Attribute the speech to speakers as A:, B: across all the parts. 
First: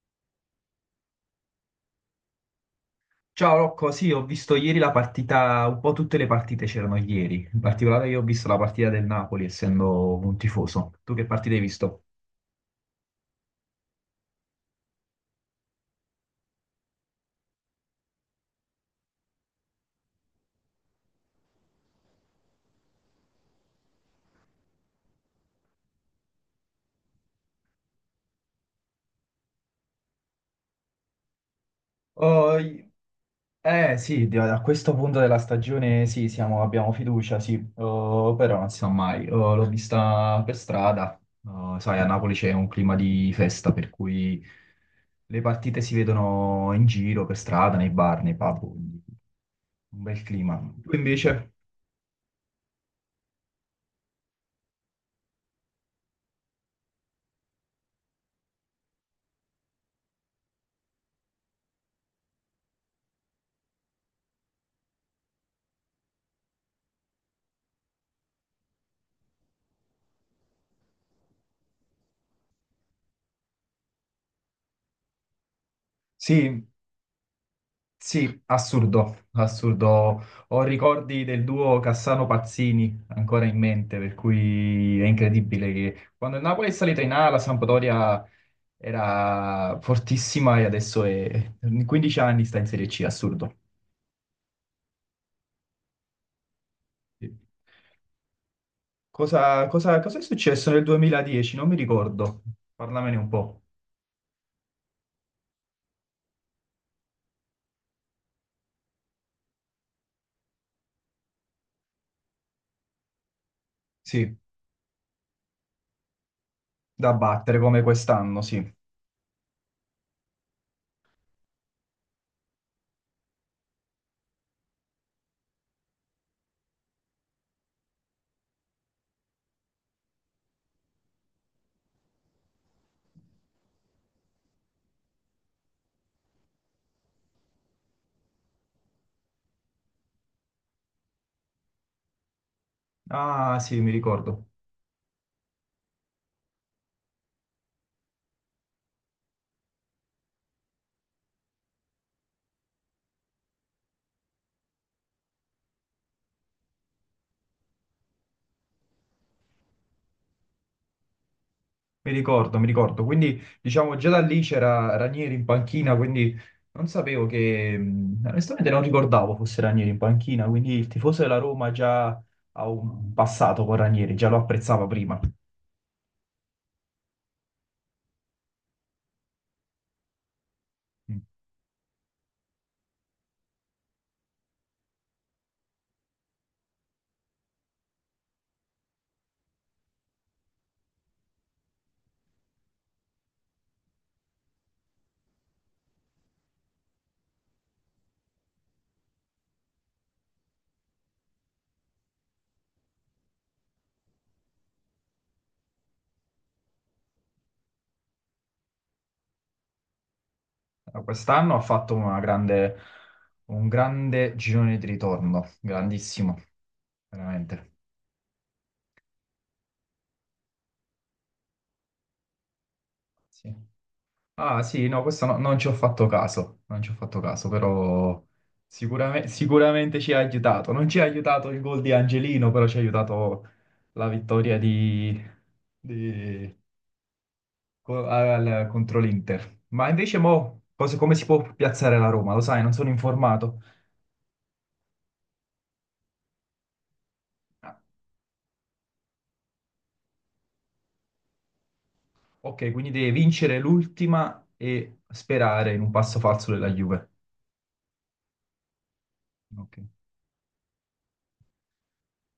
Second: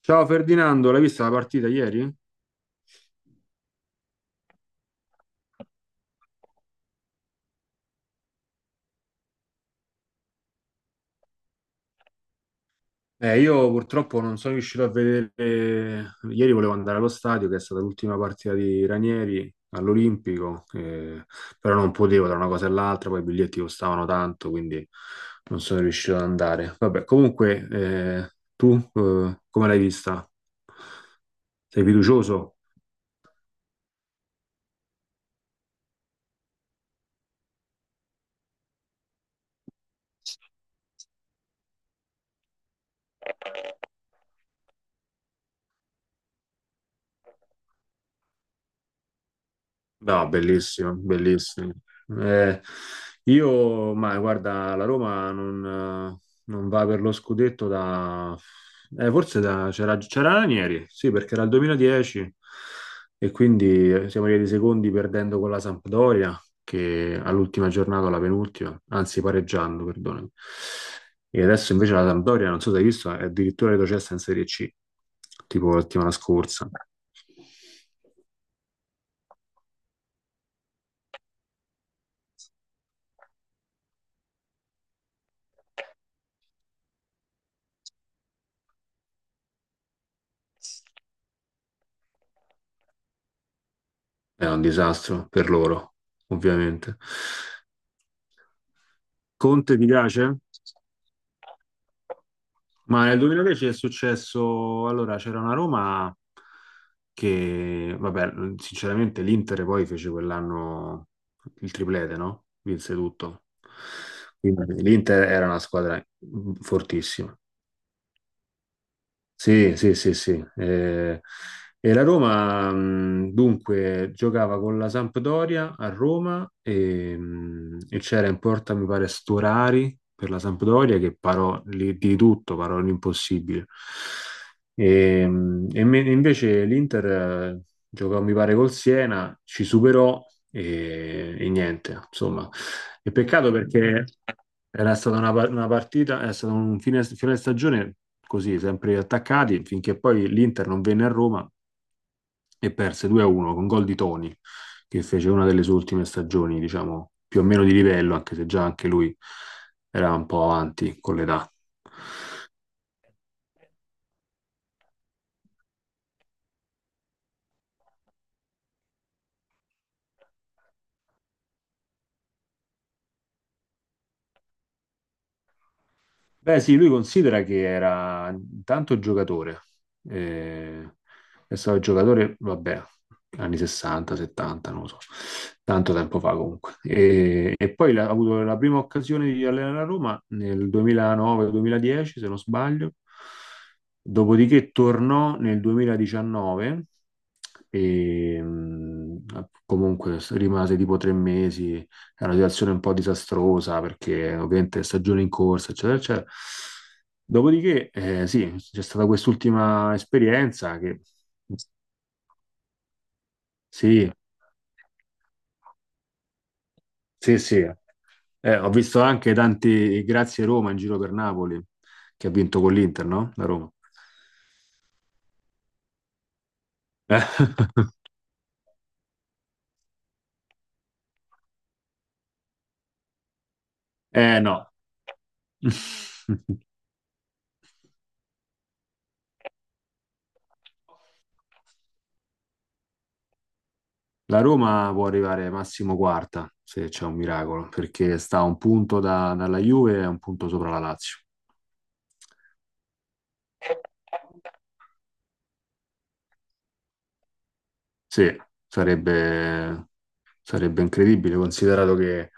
A: Ciao Ferdinando, l'hai vista la partita ieri?
B: Ciao Rocco, sì, ho visto ieri la partita, un po' tutte le partite c'erano ieri, in particolare io ho visto la partita del Napoli, essendo un tifoso. Tu che partita hai visto?
A: Io purtroppo non sono riuscito a vedere. Ieri volevo andare allo stadio, che è stata l'ultima partita di Ranieri all'Olimpico, però non potevo tra una cosa e l'altra, poi i biglietti costavano tanto, quindi non sono riuscito ad andare. Vabbè, comunque, tu come l'hai vista? Sei fiducioso?
B: Oh, eh sì, a questo punto della stagione sì, abbiamo fiducia, sì. Oh, però non si sa mai. Oh, l'ho vista per strada. Oh, sai, a Napoli c'è un clima di festa, per cui le partite si vedono in giro, per strada, nei bar, nei pub, quindi un bel
A: No,
B: clima.
A: bellissimo,
B: Tu invece?
A: bellissimo. Eh, io, ma guarda, la Roma eh, non va per lo scudetto da... forse da... c'era Ranieri, sì, perché era il 2010 e quindi siamo arrivati secondi perdendo con la Sampdoria, che all'ultima giornata, alla penultima, anzi pareggiando, perdonami. E adesso invece la Sampdoria, non so se hai visto, è addirittura retrocessa in Serie C, tipo la settimana
B: Sì.
A: scorsa.
B: Sì, assurdo, assurdo. Ho ricordi del duo Cassano-Pazzini ancora in mente, per cui è incredibile che quando il Napoli è salita in A, la Sampdoria era fortissima e adesso è in 15 anni sta in Serie C, assurdo.
A: È un disastro per loro, ovviamente.
B: Sì. Cosa,
A: Conte ti
B: cosa- cosa è
A: piace?
B: successo nel 2010? Non mi ricordo.
A: Ma
B: Parlamene
A: nel
B: un po'.
A: 2010 è successo, allora c'era una Roma che, vabbè, sinceramente l'Inter poi fece quell'anno il triplete, no? Vinse tutto.
B: Sì,
A: Quindi l'Inter era una squadra
B: da
A: fortissima.
B: battere come quest'anno, sì.
A: Sì, sì, sì, sì. E la Roma, dunque, giocava con la Sampdoria a Roma e c'era in porta, mi pare, Storari per la Sampdoria che parò lì di tutto, parò l'impossibile. E invece l'Inter giocò, mi pare, col Siena, ci superò e niente, insomma. E peccato
B: Ah, sì, mi
A: perché...
B: ricordo.
A: Era stata una partita, è stato un fine stagione così, sempre attaccati, finché poi l'Inter non venne a Roma e perse 2-1 con gol di Toni, che fece una delle sue ultime stagioni, diciamo, più o meno di livello, anche se già anche lui era un po' avanti con l'età.
B: Mi ricordo, mi ricordo. Quindi, diciamo, già da lì c'era Ranieri in panchina, quindi non sapevo che onestamente non ricordavo fosse Ranieri in panchina, quindi il tifoso della Roma già ha un passato con Ranieri, già lo apprezzava prima.
A: Beh, sì, lui considera che era intanto giocatore, eh,
B: Mm.
A: è stato giocatore, vabbè, anni 60, 70, non lo so, tanto tempo fa comunque. E poi ha avuto la prima occasione di allenare a Roma nel 2009-2010, se non sbaglio, dopodiché tornò nel 2019 e comunque rimase tipo 3 mesi, è una situazione un po' disastrosa perché ovviamente stagione in corsa, eccetera, eccetera. Dopodiché, sì, c'è stata quest'ultima esperienza che
B: Allora, quest'anno ha fatto un
A: sì,
B: grande girone di ritorno, grandissimo,
A: sì, sì.
B: veramente.
A: Ho visto anche tanti grazie Roma in giro per Napoli, che ha vinto con l'Inter, no? La
B: Sì.
A: Roma.
B: Ah sì, no, questo non ci ho fatto caso, non ci ho fatto
A: Eh,
B: caso, però sicuramente ci ha aiutato. Non ci ha aiutato il gol di Angelino, però ci ha aiutato la vittoria
A: no.
B: di- contro l'Inter. Ma invece mo, come si può piazzare la Roma? Lo sai, non sono informato.
A: La Roma può arrivare massimo quarta, se c'è un miracolo,
B: Ah,
A: perché sta a un punto dalla Juve e un punto sopra la Lazio.
B: ok, quindi deve vincere l'ultima e sperare in un passo falso della Juve.
A: Sì,
B: Ok.
A: sarebbe, sarebbe incredibile, considerato che,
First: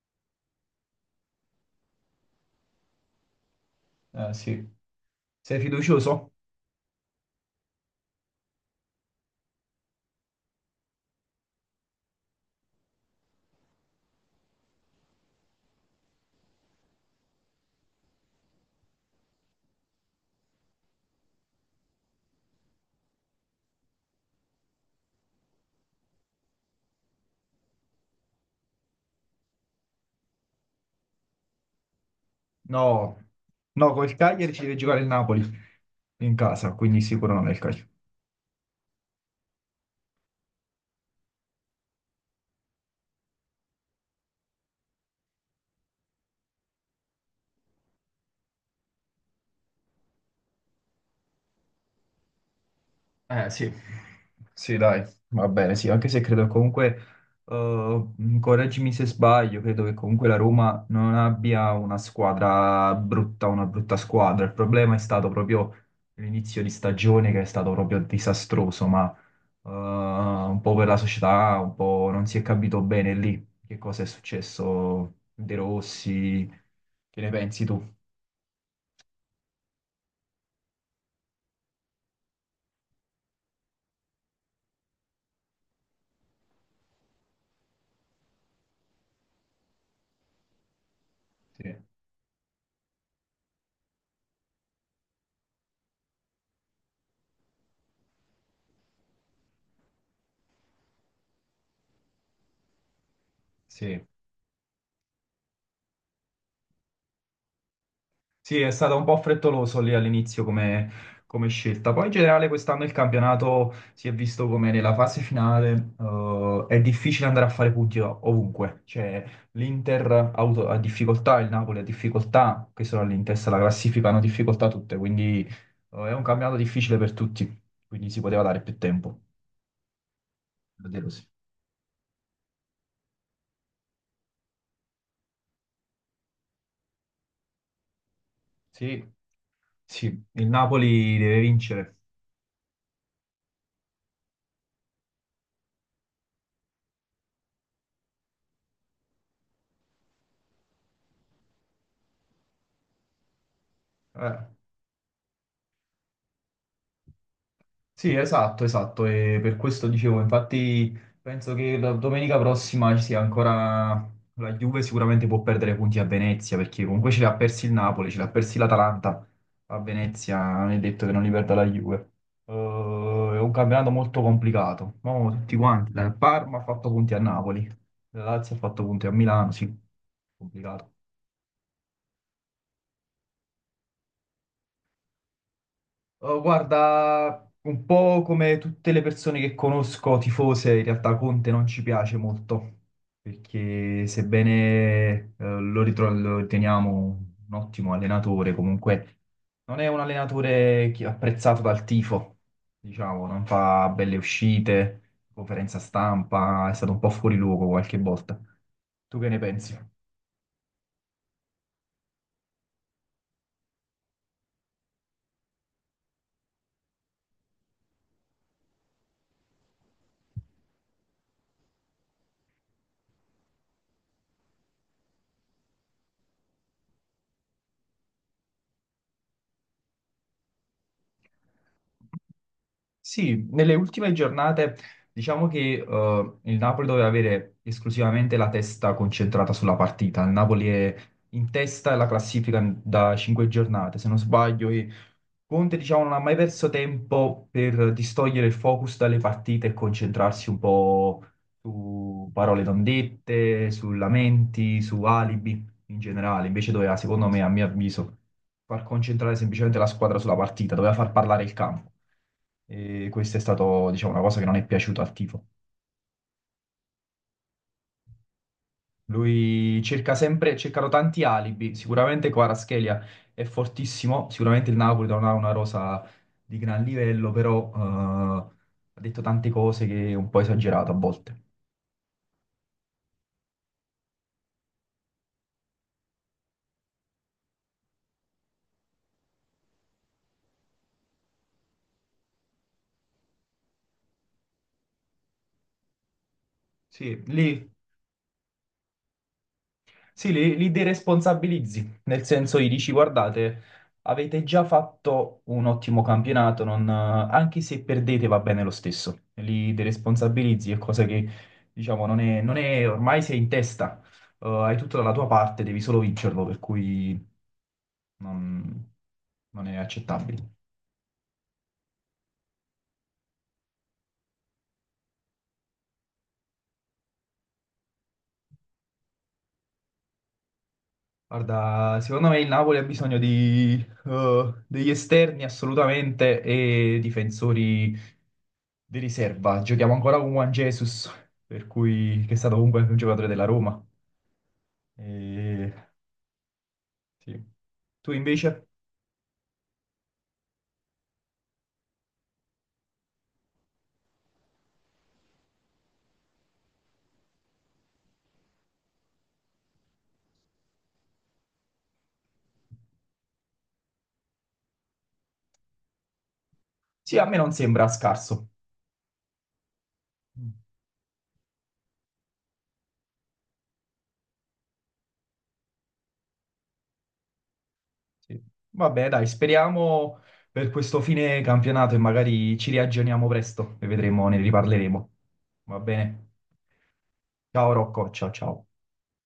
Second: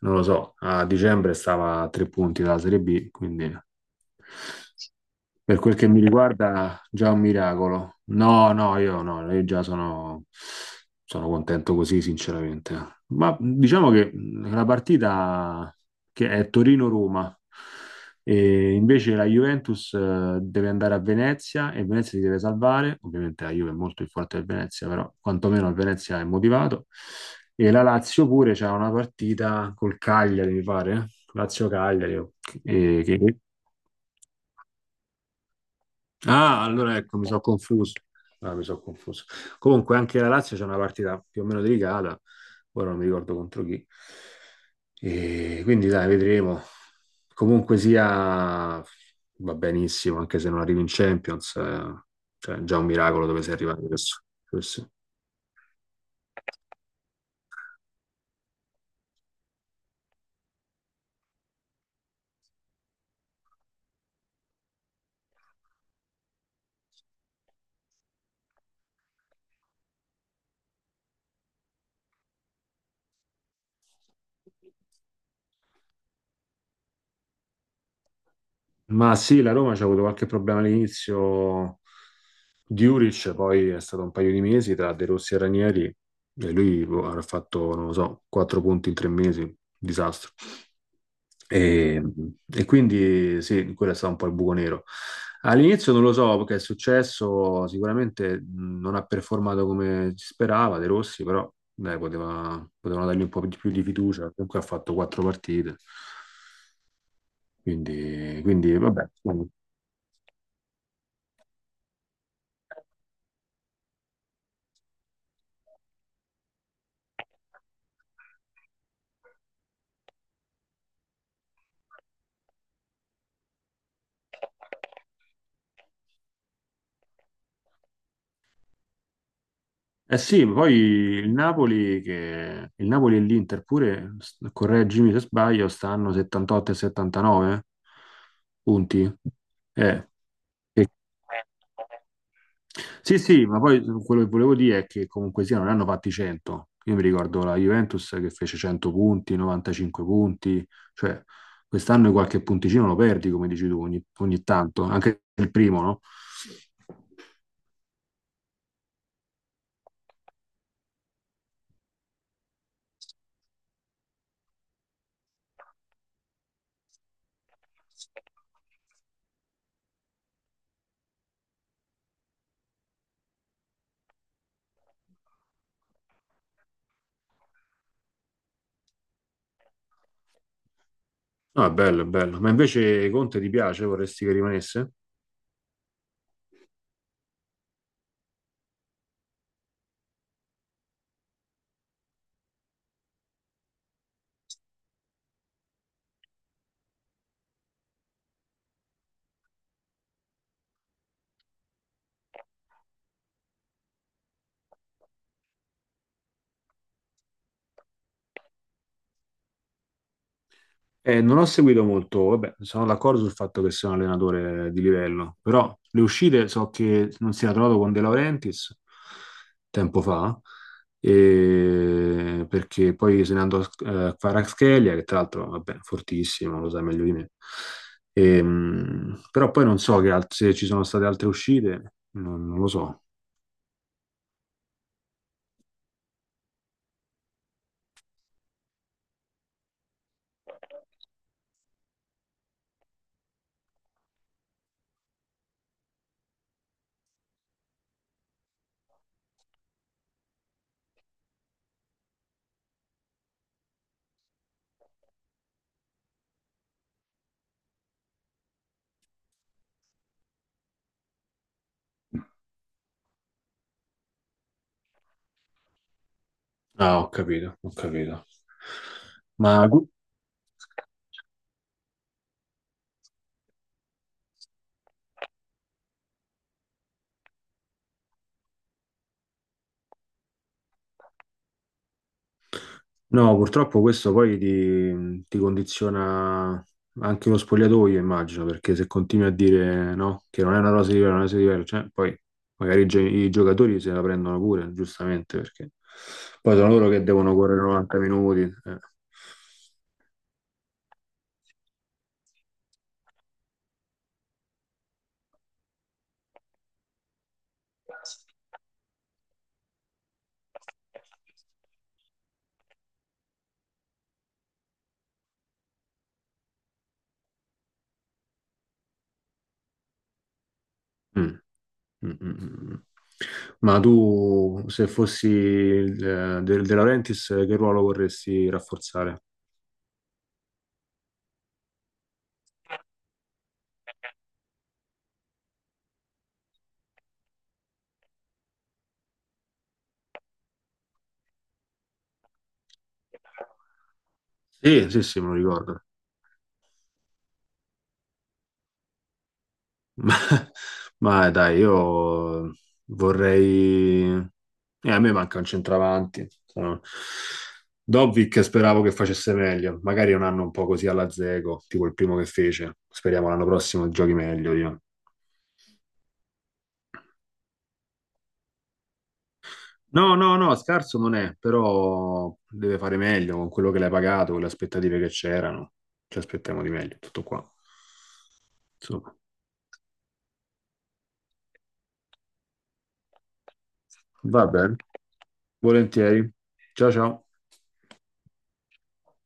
A: non lo so, a dicembre stava a tre punti dalla Serie B, quindi
B: Sì.
A: per
B: Sei
A: quel che mi
B: fiducioso?
A: riguarda, già un miracolo. No, no, io no, io già sono contento così, sinceramente. Ma diciamo che la partita che è Torino-Roma, e invece la Juventus deve andare a Venezia e Venezia si deve salvare. Ovviamente la Juve è molto più forte del Venezia, però quantomeno il Venezia è motivato. E la Lazio pure c'ha una partita col Cagliari, mi pare. Eh? Lazio-Cagliari, eh,
B: No,
A: che,
B: no, col Cagliari ci deve giocare il Napoli in
A: ah,
B: casa,
A: allora
B: quindi
A: ecco, mi
B: sicuro
A: sono
B: non è il Cagliari.
A: confuso. Ah, mi sono confuso. Comunque, anche la Lazio c'è una partita più o meno delicata. Ora non mi ricordo contro chi. E quindi, dai, vedremo. Comunque sia, va benissimo, anche se non arrivi in Champions. Cioè, è già un miracolo dove
B: Eh
A: sei
B: sì,
A: arrivato adesso.
B: sì
A: Questo.
B: dai, va bene, sì, anche se credo comunque, eh, correggimi se sbaglio, credo che comunque la Roma non abbia una squadra brutta, una brutta squadra, il problema è stato proprio l'inizio di stagione che è stato proprio disastroso, ma un po' per la società, un po' non si è capito bene lì che cosa è successo, De Rossi, che ne pensi tu?
A: Ma sì, la Roma c'ha avuto qualche problema all'inizio. Diuric poi è stato un paio di mesi tra De Rossi e Ranieri e lui boh, avrà fatto, non lo so, quattro punti in 3 mesi, disastro.
B: Sì,
A: E, e quindi sì, quello è stato un po' il buco nero. All'inizio non lo so che è successo, sicuramente non ha performato come si sperava De Rossi, però dai, potevano dargli un po' di più di
B: sì.
A: fiducia, comunque ha fatto quattro partite, quindi,
B: Sì, è
A: quindi
B: stato un
A: vabbè.
B: po' frettoloso lì all'inizio come scelta. Poi in generale quest'anno il campionato si è visto come nella fase finale, è difficile andare a fare punti ovunque. Cioè l'Inter ha difficoltà, il Napoli ha difficoltà, che sono lì in testa alla classifica, hanno difficoltà tutte, quindi è un campionato difficile per tutti, quindi si poteva dare più tempo.
A: Eh sì, poi
B: Davvero sì.
A: il Napoli, il Napoli e l'Inter pure, correggimi se sbaglio, stanno 78 e 79
B: Sì,
A: punti. Eh,
B: sì, il Napoli deve vincere.
A: Sì, sì, ma poi quello che volevo dire è che comunque sia, non ne hanno fatti 100. Io mi ricordo la Juventus che fece 100 punti, 95 punti, cioè quest'anno qualche punticino lo perdi, come dici tu, ogni
B: Eh.
A: tanto, anche il primo, no?
B: Sì, esatto, esatto, e per questo dicevo, infatti penso che la domenica prossima ci sia ancora la Juve sicuramente può perdere punti a Venezia, perché comunque ce li ha persi il Napoli, ce li ha persi l'Atalanta, a Venezia non è detto che non li perda la Juve. Eh, è un campionato molto complicato, ma tutti quanti, la Parma ha fatto punti a Napoli, la Lazio ha fatto punti a Milano, sì, complicato.
A: No, è bello, è bello. Ma invece Conte ti piace? Vorresti che rimanesse?
B: Oh, guarda, un po' come tutte le persone che conosco, tifose, in realtà Conte non ci piace molto, perché sebbene lo riteniamo un ottimo allenatore, comunque non è un allenatore apprezzato dal tifo, diciamo, non fa belle uscite, conferenza stampa, è stato un po' fuori luogo qualche volta. Tu che ne pensi?
A: Non ho seguito molto, vabbè, sono d'accordo sul fatto che sia un allenatore di livello, però le uscite so che non si era trovato con De Laurentiis tempo fa, perché poi se ne andò a Kvaratskhelia, che tra l'altro, vabbè, fortissimo, lo sai meglio di me. Però poi non so se ci sono state altre uscite, non lo so.
B: Sì, nelle ultime giornate diciamo che il Napoli doveva avere esclusivamente la testa concentrata sulla partita. Il Napoli è in testa alla classifica da cinque giornate, se non sbaglio, e Conte diciamo non ha mai perso tempo per distogliere il focus dalle partite e concentrarsi un po' su parole non dette, su lamenti, su alibi in generale. Invece doveva, secondo me, a mio avviso far concentrare semplicemente la squadra sulla partita, doveva far parlare il campo. E questa è stata, diciamo, una cosa che non è piaciuta al tifo.
A: Ah, ho capito, ho capito. Ma...
B: Lui cerca sempre, cercano tanti alibi, sicuramente Kvaratskhelia è fortissimo, sicuramente il Napoli non ha una rosa di gran livello, però ha detto tante cose che è un po' esagerate a volte.
A: No, purtroppo questo poi ti condiziona anche lo spogliatoio, immagino, perché se continui a dire no, che non è una cosa diversa, non è una cosa diversa, cioè, poi magari i giocatori se la prendono pure, giustamente, perché poi sono loro che
B: Sì,
A: devono correre
B: lì.
A: 90 minuti, eh.
B: Sì, li deresponsabilizzi, nel senso gli dici, guardate, avete già fatto un ottimo campionato, anche se perdete va bene lo stesso. Li deresponsabilizzi, è cosa che, diciamo, non è, non è- ormai sei in testa, hai tutto dalla tua parte, devi solo vincerlo, per cui non, non è accettabile.
A: Mm, mm, mm, mm. Mm. Ma tu, se fossi il De Laurentiis, che ruolo vorresti rafforzare?
B: Guarda, secondo me il Napoli ha bisogno degli esterni assolutamente e difensori di riserva. Giochiamo ancora con Juan Jesus, per cui, che è stato comunque un giocatore della Roma.
A: Sì, sì, sì, me lo
B: E,
A: ricordo.
B: sì. Tu invece?
A: Ma, ma dai, io vorrei... a me manca un centravanti. Sono... Dobbik speravo che facesse meglio, magari un anno un po' così alla Zego, tipo il primo che fece. Speriamo l'anno prossimo giochi meglio io.
B: Sì, a me non sembra scarso.
A: No, no,
B: Mm,
A: no, scarso non è, però deve fare meglio con quello che l'hai pagato, con le aspettative che c'erano. Ci aspettiamo di meglio, tutto qua.
B: sì. Vabbè,
A: Insomma,
B: dai, speriamo per questo fine campionato e magari ci riaggiorniamo presto e vedremo, ne
A: va bene.
B: riparleremo. Va bene?
A: Volentieri. Ciao ciao.
B: Ciao Rocco, ciao ciao.